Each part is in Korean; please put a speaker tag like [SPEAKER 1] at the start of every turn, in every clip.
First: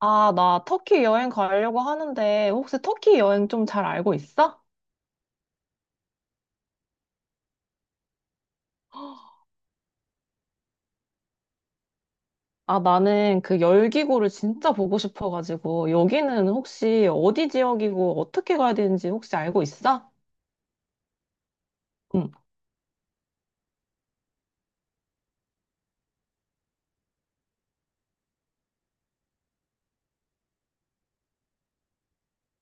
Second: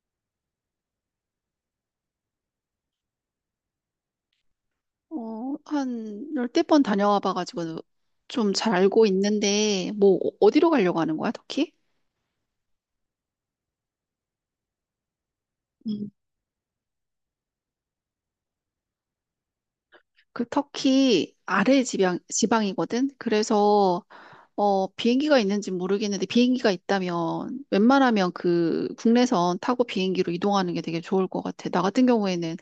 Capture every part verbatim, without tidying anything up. [SPEAKER 1] 아, 나 터키 여행 가려고 하는데 혹시 터키 여행 좀 잘 알고 있어?
[SPEAKER 2] 어, 한 열댓 번 다녀와 봐가지고 좀 잘 알고 있는데, 뭐, 어- 어디로 가려고 하는 거야, 터키?
[SPEAKER 1] 아, 나는 그 열기구를 진짜 보고 싶어가지고
[SPEAKER 2] 음.
[SPEAKER 1] 여기는 혹시 어디 지역이고 어떻게 가야 되는지 혹시 알고 있어?
[SPEAKER 2] 그 터키 아래 지방,
[SPEAKER 1] 응.
[SPEAKER 2] 지방이거든? 그래서, 어, 비행기가 있는지 모르겠는데, 비행기가 있다면, 웬만하면 그 국내선 타고 비행기로 이동하는 게 되게 좋을 것 같아. 나 같은 경우에는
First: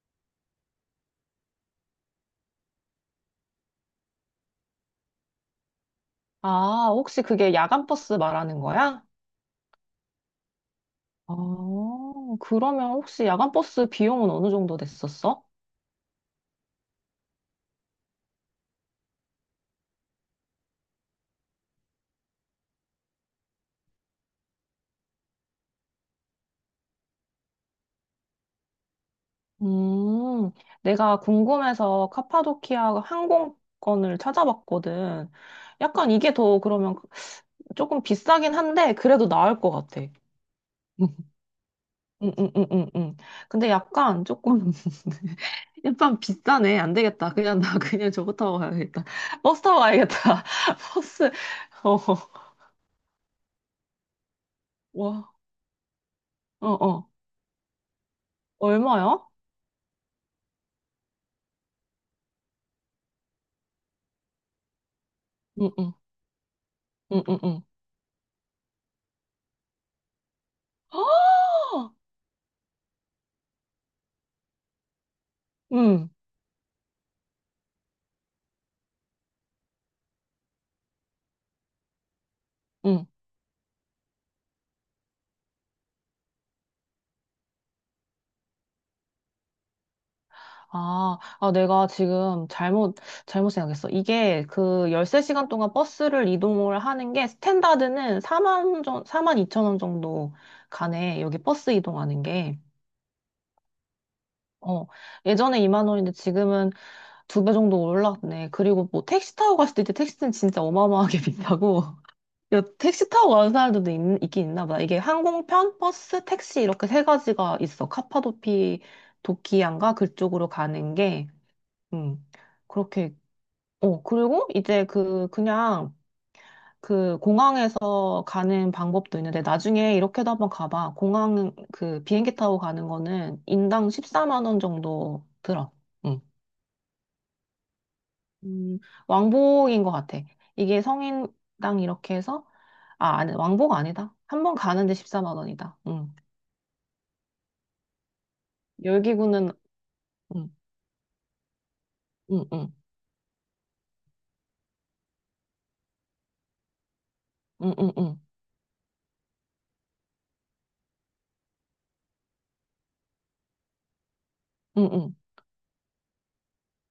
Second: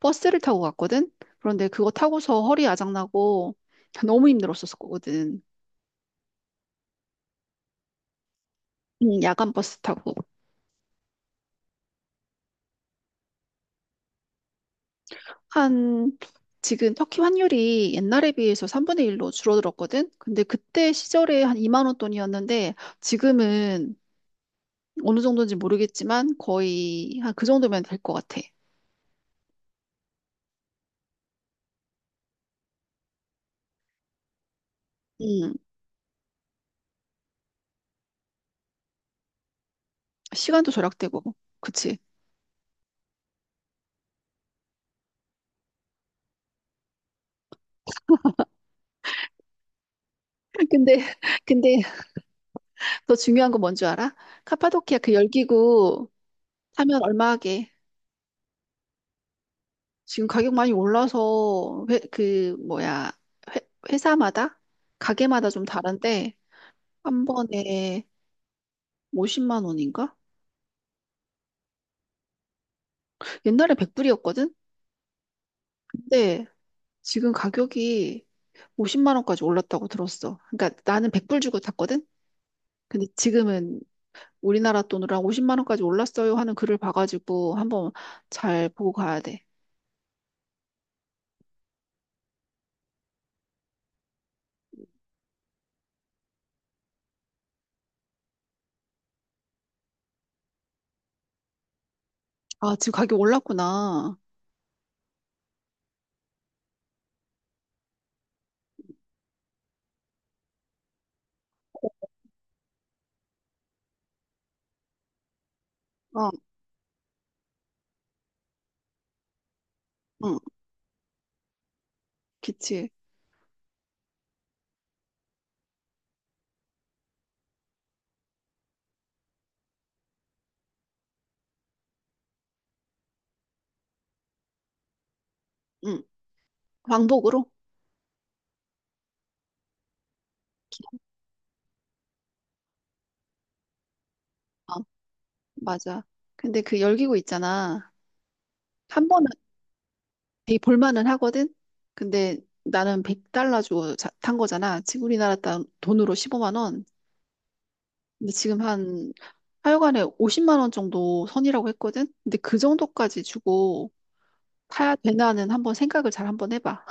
[SPEAKER 2] 버스를 타고 갔거든? 그런데 그거 타고서 허리 아작나고, 너무 힘들었었거든.
[SPEAKER 1] 아, 혹시 그게 야간 버스 말하는 거야?
[SPEAKER 2] 음, 야간 버스 타고.
[SPEAKER 1] 아, 그러면 혹시 야간 버스 비용은 어느 정도 됐었어?
[SPEAKER 2] 한 지금 터키 환율이 옛날에 비해서 삼분의 일로 줄어들었거든. 근데 그때 시절에 한 이만 원 돈이었는데 지금은 어느 정도인지 모르겠지만 거의 한 그 정도면 될 것 같아.
[SPEAKER 1] 음, 내가 궁금해서 카파도키아 항공권을 찾아봤거든.
[SPEAKER 2] 음,
[SPEAKER 1] 약간 이게 더 그러면 조금 비싸긴 한데 그래도 나을 것 같아.
[SPEAKER 2] 시간도 절약되고. 그치.
[SPEAKER 1] 음, 음, 음, 음, 음. 근데 약간 조금 약간 비싸네. 안 되겠다. 그냥 나 그냥 저거 타고 가야겠다. 버스 타고 가야겠다.
[SPEAKER 2] 근데,
[SPEAKER 1] 버스.
[SPEAKER 2] 근데
[SPEAKER 1] 어, 어.
[SPEAKER 2] 더 중요한 건 뭔지 알아? 카파도키아 그
[SPEAKER 1] 와,
[SPEAKER 2] 열기구
[SPEAKER 1] 어,
[SPEAKER 2] 타면
[SPEAKER 1] 어.
[SPEAKER 2] 얼마 하게.
[SPEAKER 1] 얼마야?
[SPEAKER 2] 지금 가격 많이 올라서 회, 그 뭐야 회, 회사마다 가게마다 좀
[SPEAKER 1] 응, 응,
[SPEAKER 2] 다른데
[SPEAKER 1] 응,
[SPEAKER 2] 한
[SPEAKER 1] 응, 응.
[SPEAKER 2] 번에 오십만 원인가?
[SPEAKER 1] 아!
[SPEAKER 2] 옛날에 백 불이었거든?
[SPEAKER 1] 응,
[SPEAKER 2] 근데 지금 가격이 오십만 원까지 올랐다고 들었어. 그러니까 나는 백 불 주고 샀거든?
[SPEAKER 1] 응.
[SPEAKER 2] 근데 지금은 우리나라 돈으로 한 오십만 원까지 올랐어요 하는 글을 봐가지고 한번 잘 보고 가야 돼.
[SPEAKER 1] 아, 아, 내가 지금 잘못, 잘못 생각했어. 이게 그 십삼 시간 동안 버스를 이동을 하는 게 스탠다드는 4만 정, 사만 이천 원 정도 가네. 여기 버스 이동하는 게.
[SPEAKER 2] 아, 지금 가격 올랐구나.
[SPEAKER 1] 어, 예전에 이만 원인데 지금은 두 배 정도 올랐네. 그리고 뭐 택시 타고 갔을 때 택시는 진짜 어마어마하게 비싸고. 야, 택시 타고 가는 사람들도 있, 있긴 있나 보다. 이게 항공편, 버스,
[SPEAKER 2] 어,
[SPEAKER 1] 택시 이렇게 세 가지가 있어. 카파도피, 도키안가
[SPEAKER 2] 응,
[SPEAKER 1] 그쪽으로 가는 게. 음.
[SPEAKER 2] 그치.
[SPEAKER 1] 그렇게 어, 그리고 이제 그, 그냥 그 공항에서 가는 방법도 있는데 나중에 이렇게도 한번 가봐. 공항 그 비행기 타고 가는 거는 인당 십사만 원 정도 들어.
[SPEAKER 2] 응,
[SPEAKER 1] 응.
[SPEAKER 2] 왕복으로?
[SPEAKER 1] 음, 왕복인 것 같아. 이게 성인당 이렇게 해서, 아, 아니, 왕복 아니다. 한 번
[SPEAKER 2] 어,
[SPEAKER 1] 가는데 십사만 원이다.
[SPEAKER 2] 맞아.
[SPEAKER 1] 응.
[SPEAKER 2] 근데 그 열기구 있잖아. 한 번은
[SPEAKER 1] 열기구는, 응,
[SPEAKER 2] 되게 볼만은 하거든? 근데
[SPEAKER 1] 응, 응,
[SPEAKER 2] 나는 백 달러 주고 자- 탄 거잖아. 지금 우리나라 돈- 돈으로 십오만 원.
[SPEAKER 1] 응, 응, 응,
[SPEAKER 2] 근데 지금 한 하여간에 오십만 원 정도 선이라고 했거든? 근데 그 정도까지 주고
[SPEAKER 1] 응.
[SPEAKER 2] 타야
[SPEAKER 1] 응.
[SPEAKER 2] 되나는 한번 생각을 잘 한번 해봐.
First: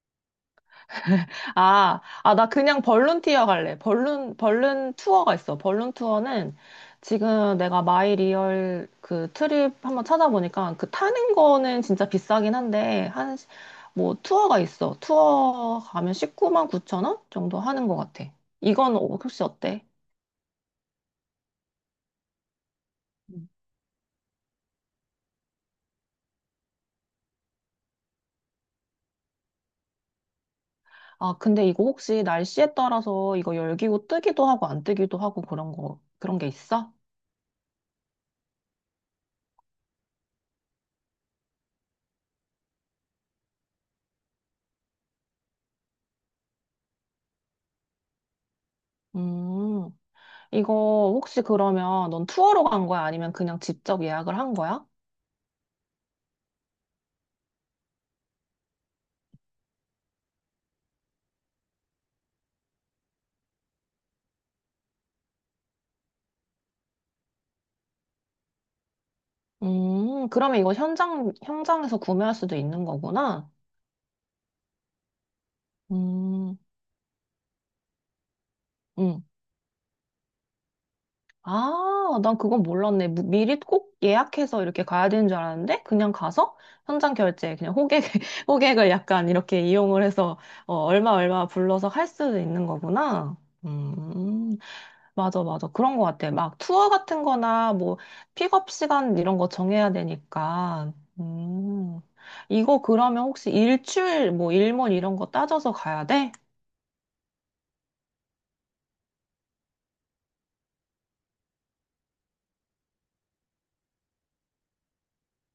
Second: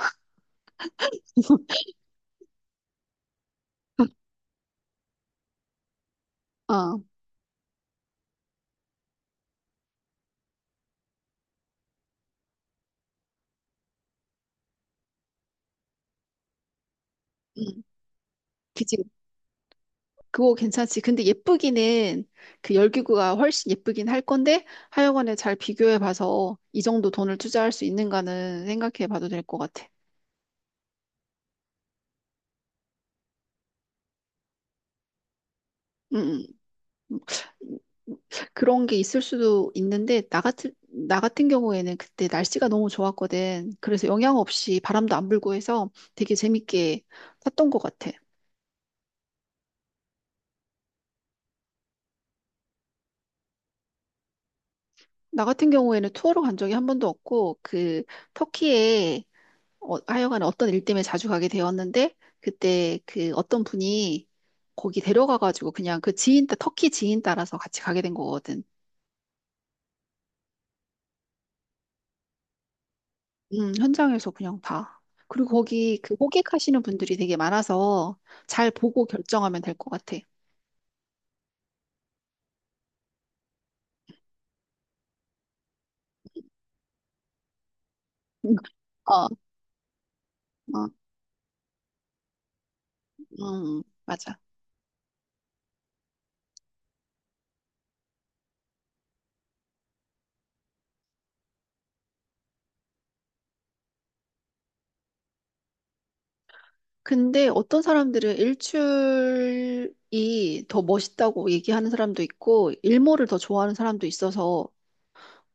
[SPEAKER 1] 아, 아, 나 그냥 벌룬티어 갈래. 벌룬, 벌룬 투어가 있어. 벌룬 투어는
[SPEAKER 2] 아,
[SPEAKER 1] 지금 내가 마이리얼 그 트립 한번 찾아보니까 그 타는 거는 진짜 비싸긴 한데, 한, 시- 뭐 투어가 있어. 투어 가면 십구만 구천 원 정도
[SPEAKER 2] 음,
[SPEAKER 1] 하는 것 같아. 이건
[SPEAKER 2] 그지.
[SPEAKER 1] 어, 혹시 어때?
[SPEAKER 2] 그거 괜찮지. 근데 예쁘기는 그 열기구가
[SPEAKER 1] 음.
[SPEAKER 2] 훨씬 예쁘긴 할 건데 하여간에 잘 비교해 봐서 이 정도 돈을 투자할 수 있는가는 생각해 봐도 될 것 같아.
[SPEAKER 1] 아, 근데 이거 혹시 날씨에 따라서 이거 열기고 뜨기도 하고 안 뜨기도 하고 그런 거,
[SPEAKER 2] 응,
[SPEAKER 1] 그런
[SPEAKER 2] 응.
[SPEAKER 1] 게 있어?
[SPEAKER 2] 음, 그런 게 있을 수도 있는데, 나 같은, 나 같은 경우에는 그때 날씨가 너무 좋았거든. 그래서 영향 없이 바람도 안 불고 해서 되게 재밌게 탔던 것 같아.
[SPEAKER 1] 음. 이거 혹시 그러면 넌 투어로 간 거야? 아니면 그냥 직접 예약을 한 거야?
[SPEAKER 2] 나 같은 경우에는 투어로 간 적이 한 번도 없고, 그, 터키에 어, 하여간 어떤 일 때문에 자주 가게 되었는데, 그때 그 어떤 분이 거기 데려가가지고 그냥 그 지인, 따- 터키 지인 따라서 같이 가게 된 거거든.
[SPEAKER 1] 음, 그러면 이거 현장, 현장에서 구매할 수도 있는 거구나?
[SPEAKER 2] 음, 현장에서 그냥 봐. 그리고 거기 그
[SPEAKER 1] 음,
[SPEAKER 2] 호객하시는 분들이 되게 많아서 잘 보고
[SPEAKER 1] 음.
[SPEAKER 2] 결정하면 될 것 같아.
[SPEAKER 1] 아, 난 그건 몰랐네. 무- 미리 꼭 예약해서 이렇게 가야 되는 줄 알았는데, 그냥 가서 현장 결제, 그냥 호객,
[SPEAKER 2] 음.
[SPEAKER 1] 호객을
[SPEAKER 2] 어,
[SPEAKER 1] 약간 이렇게 이용을 해서, 어,
[SPEAKER 2] 어,
[SPEAKER 1] 얼마, 얼마 불러서 할 수도 있는 거구나?
[SPEAKER 2] 음, 맞아.
[SPEAKER 1] 음. 맞아, 맞아. 그런 것 같아. 막 투어 같은 거나 뭐 픽업 시간 이런 거 정해야 되니까. 음. 이거 그러면 혹시 일출, 뭐 일몰 이런 거 따져서 가야 돼?
[SPEAKER 2] 근데 어떤 사람들은 일출이 더 멋있다고 얘기하는 사람도 있고, 일몰을 더 좋아하는 사람도 있어서,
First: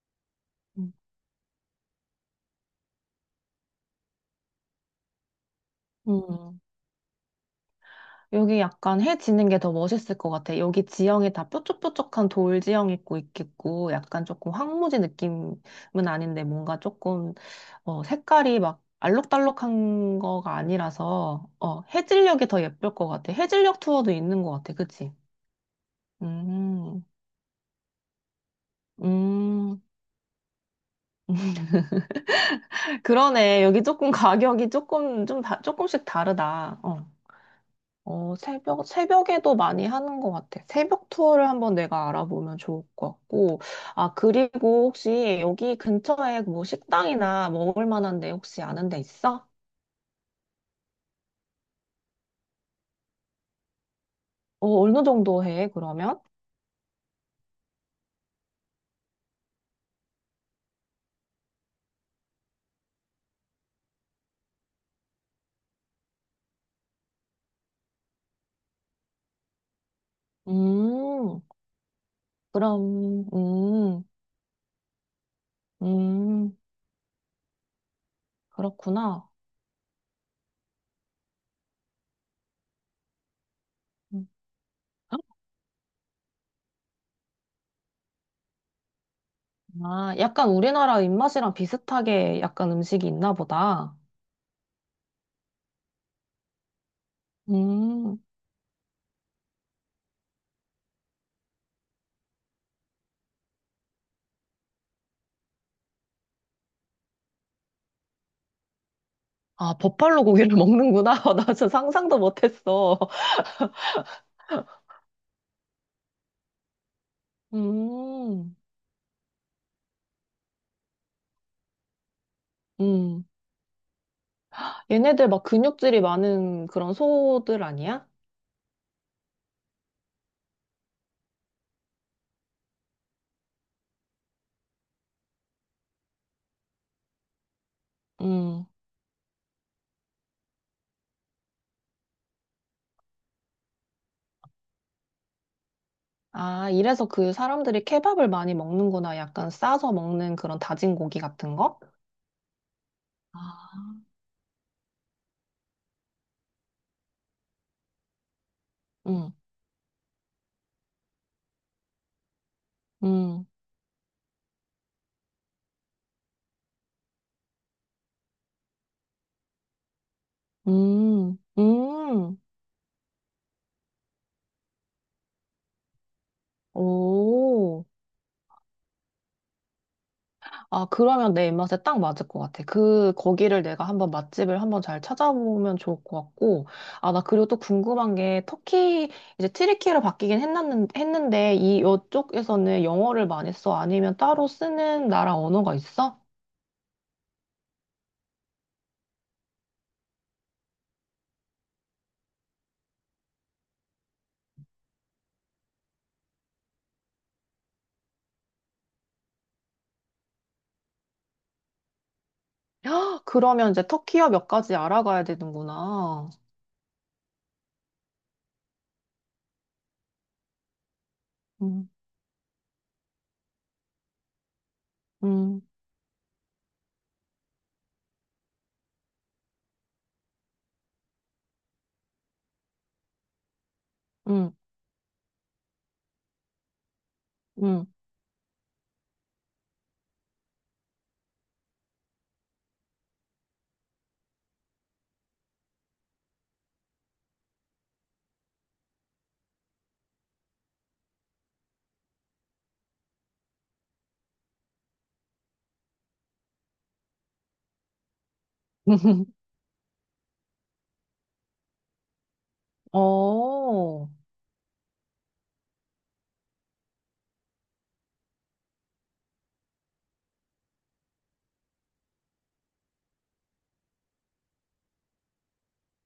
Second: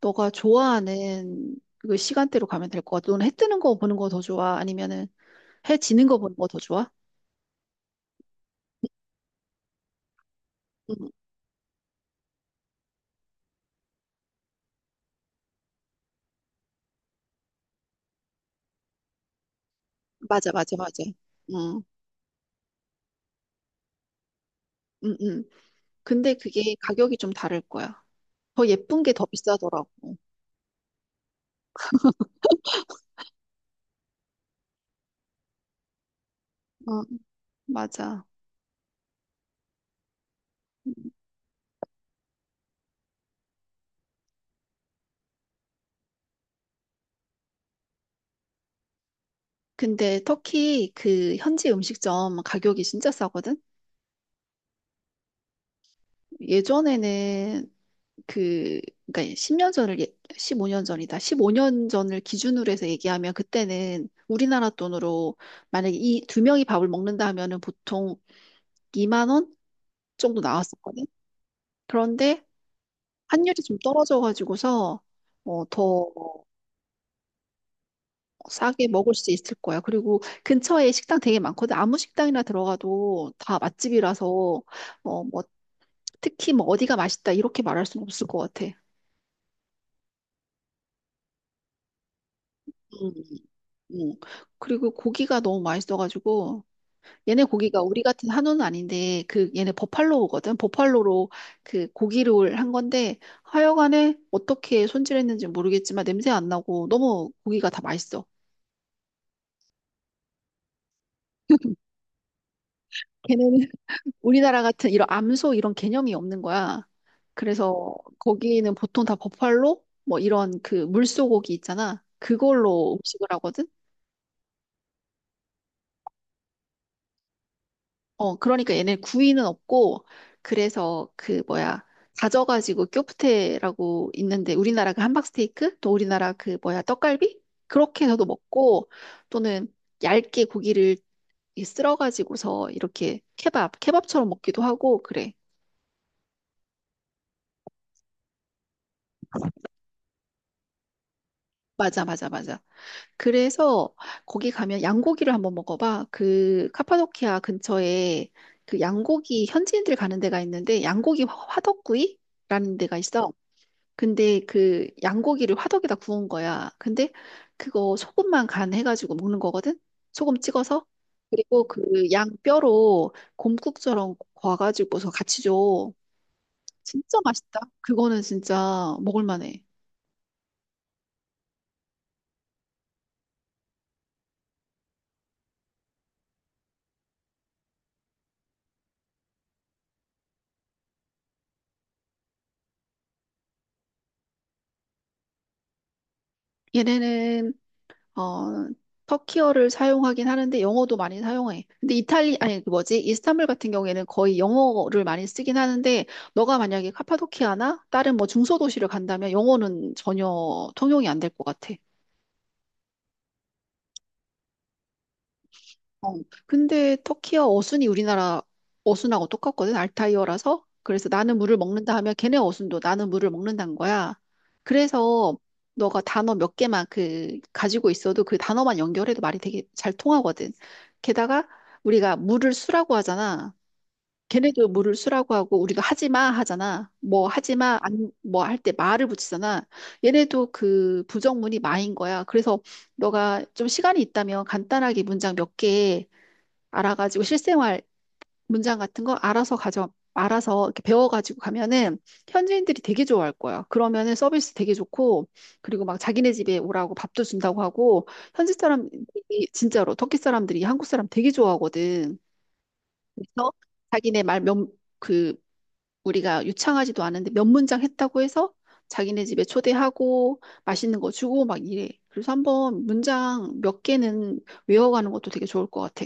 [SPEAKER 2] 너가
[SPEAKER 1] 음.
[SPEAKER 2] 좋아하는 그 시간대로 가면 될 것 같아. 너는 해 뜨는 거 보는 거 더 좋아? 아니면은 해 지는 거 보는 거 더
[SPEAKER 1] 음.
[SPEAKER 2] 좋아?
[SPEAKER 1] 여기 약간 해 지는 게 더 멋있을 것 같아. 여기
[SPEAKER 2] 음,
[SPEAKER 1] 지형이 다 뾰족뾰족한 돌 지형 있고 있겠고, 약간 조금 황무지 느낌은 아닌데 뭔가 조금 어, 색깔이 막 알록달록한
[SPEAKER 2] 맞아,
[SPEAKER 1] 거가
[SPEAKER 2] 맞아, 맞아.
[SPEAKER 1] 아니라서 어,
[SPEAKER 2] 음,
[SPEAKER 1] 해질녘이 더 예쁠 것 같아. 해질녘 투어도 있는 것 같아. 그치?
[SPEAKER 2] 음, 음. 근데 그게
[SPEAKER 1] 음,
[SPEAKER 2] 가격이 좀 다를 거야. 더 예쁜 게 더
[SPEAKER 1] 음.
[SPEAKER 2] 비싸더라고.
[SPEAKER 1] 그러네. 여기 조금 가격이 조금, 좀 다, 조금씩 다르다.
[SPEAKER 2] 어,
[SPEAKER 1] 어.
[SPEAKER 2] 맞아.
[SPEAKER 1] 어, 새벽, 새벽에도 많이 하는 것 같아. 새벽 투어를 한번 내가 알아보면 좋을 것 같고. 아, 그리고 혹시 여기 근처에 뭐 식당이나 먹을 만한 데 혹시 아는 데 있어?
[SPEAKER 2] 근데 터키 그 현지 음식점 가격이 진짜 싸거든?
[SPEAKER 1] 어, 어느 정도 해, 그러면?
[SPEAKER 2] 예전에는 그, 그러니까 십 년 전을, 예- 십오 년 전이다. 십오 년 전을 기준으로 해서 얘기하면 그때는 우리나라 돈으로 만약에 이 두 명이 밥을 먹는다 하면은 보통 이만 원 정도 나왔었거든?
[SPEAKER 1] 음,
[SPEAKER 2] 그런데
[SPEAKER 1] 그럼,
[SPEAKER 2] 환율이 좀
[SPEAKER 1] 음,
[SPEAKER 2] 떨어져가지고서 어, 더
[SPEAKER 1] 음,
[SPEAKER 2] 싸게 먹을
[SPEAKER 1] 그렇구나.
[SPEAKER 2] 수 있을 거야. 그리고 근처에 식당 되게 많거든. 아무 식당이나 들어가도 다 맛집이라서
[SPEAKER 1] 음.
[SPEAKER 2] 어, 뭐 특히 뭐 어디가 맛있다 이렇게 말할 수는 없을 것 같아.
[SPEAKER 1] 아, 약간 우리나라 입맛이랑 비슷하게 약간 음식이
[SPEAKER 2] 음,
[SPEAKER 1] 있나 보다.
[SPEAKER 2] 음. 그리고 고기가 너무 맛있어가지고 얘네 고기가 우리
[SPEAKER 1] 음.
[SPEAKER 2] 같은 한우는 아닌데 그 얘네 버팔로우거든. 버팔로로 그 고기를 한 건데 하여간에 어떻게 손질했는지 모르겠지만 냄새 안 나고 너무 고기가 다 맛있어.
[SPEAKER 1] 아, 버팔로 고기를 먹는구나. 나 진짜 상상도 못했어.
[SPEAKER 2] 걔네는 우리나라 같은 이런 암소 이런 개념이 없는 거야. 그래서
[SPEAKER 1] 음.
[SPEAKER 2] 거기는 보통 다 버팔로 뭐 이런 그 물소고기 있잖아. 그걸로
[SPEAKER 1] 음.
[SPEAKER 2] 음식을 하거든.
[SPEAKER 1] 얘네들 막 근육질이 많은 그런 소들 아니야?
[SPEAKER 2] 어, 그러니까 얘네 구이는 없고 그래서 그 뭐야 다져가지고 쿄프테라고 있는데 우리나라 그 함박스테이크 또 우리나라 그 뭐야 떡갈비 그렇게 해서도
[SPEAKER 1] 음.
[SPEAKER 2] 먹고 또는 얇게 고기를 이 쓸어가지고서 이렇게 케밥 케밥처럼 먹기도 하고 그래.
[SPEAKER 1] 아, 이래서 그 사람들이 케밥을 많이 먹는구나. 약간 싸서 먹는 그런 다진 고기 같은 거?
[SPEAKER 2] 맞아 맞아 맞아. 그래서
[SPEAKER 1] 아.
[SPEAKER 2] 거기 가면 양고기를 한번 먹어봐. 그 카파도키아 근처에 그
[SPEAKER 1] 음.
[SPEAKER 2] 양고기 현지인들 가는 데가 있는데 양고기 화- 화덕구이라는 데가 있어.
[SPEAKER 1] 음.
[SPEAKER 2] 근데 그 양고기를 화덕에다 구운 거야. 근데 그거 소금만 간 해가지고 먹는 거거든. 소금 찍어서.
[SPEAKER 1] 음.
[SPEAKER 2] 그리고 그 양
[SPEAKER 1] 음.
[SPEAKER 2] 뼈로 곰국처럼 구워가지고서 같이 줘. 진짜 맛있다.
[SPEAKER 1] 오.
[SPEAKER 2] 그거는 진짜 먹을 만해.
[SPEAKER 1] 아, 그러면 내 입맛에 딱 맞을 것 같아. 그, 거기를 내가 한번 맛집을 한번 잘 찾아보면 좋을 것 같고. 아, 나 그리고 또 궁금한 게, 터키, 이제 튀르키예로 바뀌긴 했는, 했는데, 이, 이쪽에서는 영어를 많이 써? 아니면 따로 쓰는 나라 언어가 있어?
[SPEAKER 2] 얘네는 어, 터키어를 사용하긴 하는데 영어도 많이 사용해. 근데 이탈리, 아니, 그 뭐지? 이스탄불 같은 경우에는 거의 영어를 많이 쓰긴 하는데, 너가 만약에 카파도키아나 다른 뭐 중소도시를 간다면 영어는 전혀 통용이 안 될 것 같아.
[SPEAKER 1] 헉, 그러면 이제 터키어 몇 가지 알아가야
[SPEAKER 2] 어,
[SPEAKER 1] 되는구나.
[SPEAKER 2] 근데 터키어 어순이 우리나라 어순하고 똑같거든, 알타이어라서. 그래서 나는 물을
[SPEAKER 1] 음,
[SPEAKER 2] 먹는다 하면 걔네 어순도 나는 물을 먹는다는 거야. 그래서
[SPEAKER 1] 음,
[SPEAKER 2] 너가 단어 몇 개만 그 가지고 있어도 그 단어만 연결해도 말이 되게 잘 통하거든. 게다가 우리가 물을 수라고 하잖아.
[SPEAKER 1] 음,
[SPEAKER 2] 걔네도 물을 수라고 하고 우리가 하지마 하잖아. 뭐 하지마
[SPEAKER 1] 음.
[SPEAKER 2] 안 뭐 할 때 마를 붙이잖아. 얘네도 그 부정문이 마인 거야. 그래서 너가 좀 시간이 있다면 간단하게 문장 몇개 알아가지고 실생활 문장 같은 거 알아서 가져, 알아서 이렇게 배워가지고 가면은 현지인들이 되게 좋아할 거야. 그러면은 서비스 되게 좋고, 그리고 막 자기네 집에 오라고 밥도 준다고 하고, 현지 사람이 진짜로 터키 사람들이 한국 사람 되게 좋아하거든. 그래서
[SPEAKER 1] 어.
[SPEAKER 2] 자기네 말 몇, 그, 우리가 유창하지도 않은데 몇 문장 했다고 해서 자기네 집에 초대하고 맛있는 거 주고 막 이래. 그래서 한번 문장 몇 개는 외워가는 것도 되게 좋을 것 같아.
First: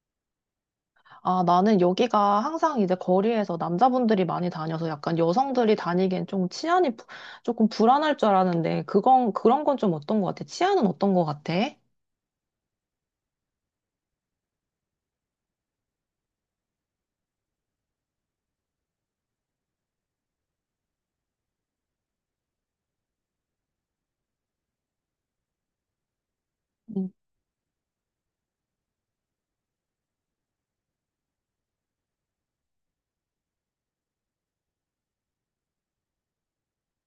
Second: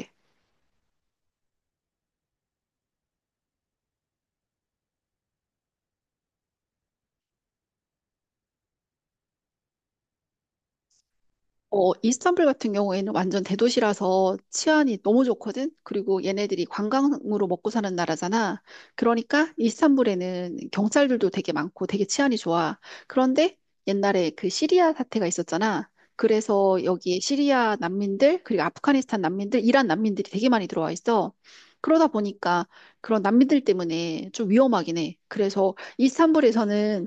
[SPEAKER 1] 아, 나는 여기가 항상 이제 거리에서 남자분들이 많이 다녀서 약간 여성들이 다니기엔 좀 치안이 부- 조금 불안할 줄 알았는데, 그건, 그런 건 좀 어떤 것 같아? 치안은 어떤 것 같아?
[SPEAKER 2] 어, 이스탄불 같은 경우에는 완전 대도시라서 치안이 너무 좋거든? 그리고 얘네들이 관광으로 먹고 사는 나라잖아. 그러니까 이스탄불에는 경찰들도 되게 많고 되게 치안이 좋아. 그런데 옛날에 그 시리아 사태가 있었잖아. 그래서
[SPEAKER 1] 응,
[SPEAKER 2] 여기에 시리아 난민들, 그리고 아프가니스탄 난민들, 이란 난민들이 되게 많이 들어와 있어. 그러다 보니까 그런 난민들 때문에 좀 위험하긴 해. 그래서 이스탄불에서는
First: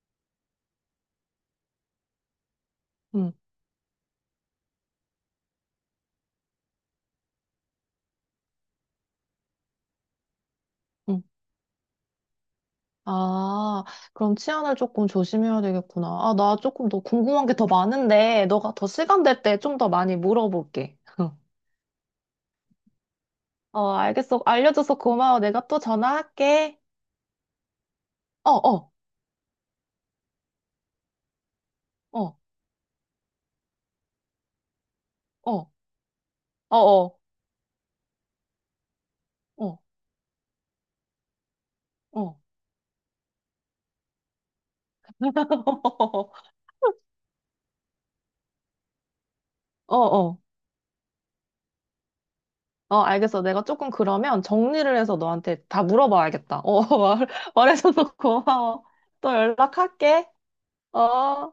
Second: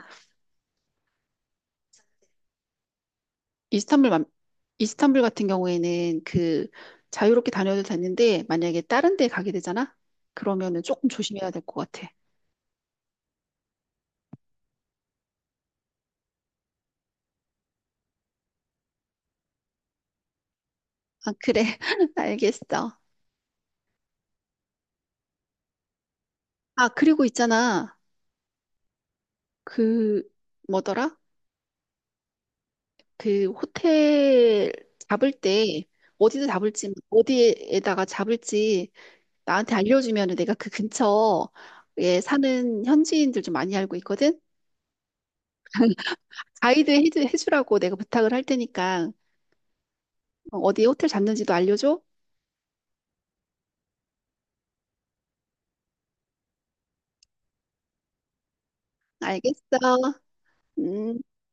[SPEAKER 1] 응,
[SPEAKER 2] 이스탄불, 맘- 이스탄불 같은 경우에는 그 자유롭게 다녀도 되는데 만약에 다른 데 가게 되잖아? 그러면은 조금
[SPEAKER 1] 응.
[SPEAKER 2] 조심해야 될 것 같아.
[SPEAKER 1] 아, 그럼 치안을 조금 조심해야 되겠구나. 아, 나 조금 더 궁금한 게 더 많은데, 너가 더 시간 될 때 좀 더 많이 물어볼게.
[SPEAKER 2] 아, 그래. 알겠어.
[SPEAKER 1] 어, 알겠어. 알려줘서 고마워. 내가 또 전화할게.
[SPEAKER 2] 아, 그리고 있잖아.
[SPEAKER 1] 어, 어,
[SPEAKER 2] 그 뭐더라?
[SPEAKER 1] 어,
[SPEAKER 2] 그 호텔 잡을
[SPEAKER 1] 어,
[SPEAKER 2] 때 어디서
[SPEAKER 1] 어,
[SPEAKER 2] 잡을지
[SPEAKER 1] 어,
[SPEAKER 2] 어디에다가 잡을지 나한테
[SPEAKER 1] 어,
[SPEAKER 2] 알려주면은 내가 그 근처에
[SPEAKER 1] 어,
[SPEAKER 2] 사는 현지인들 좀 많이 알고 있거든.
[SPEAKER 1] 어,
[SPEAKER 2] 가이드 해주- 해주라고 내가 부탁을 할 테니까
[SPEAKER 1] 어, 어.
[SPEAKER 2] 어디 호텔 잡는지도 알려줘.
[SPEAKER 1] 어, 알겠어. 내가 조금 그러면 정리를 해서 너한테 다 물어봐야겠다. 어, 말, 말해줘서 고마워. 또
[SPEAKER 2] 알겠어.
[SPEAKER 1] 연락할게.
[SPEAKER 2] 음.
[SPEAKER 1] 어.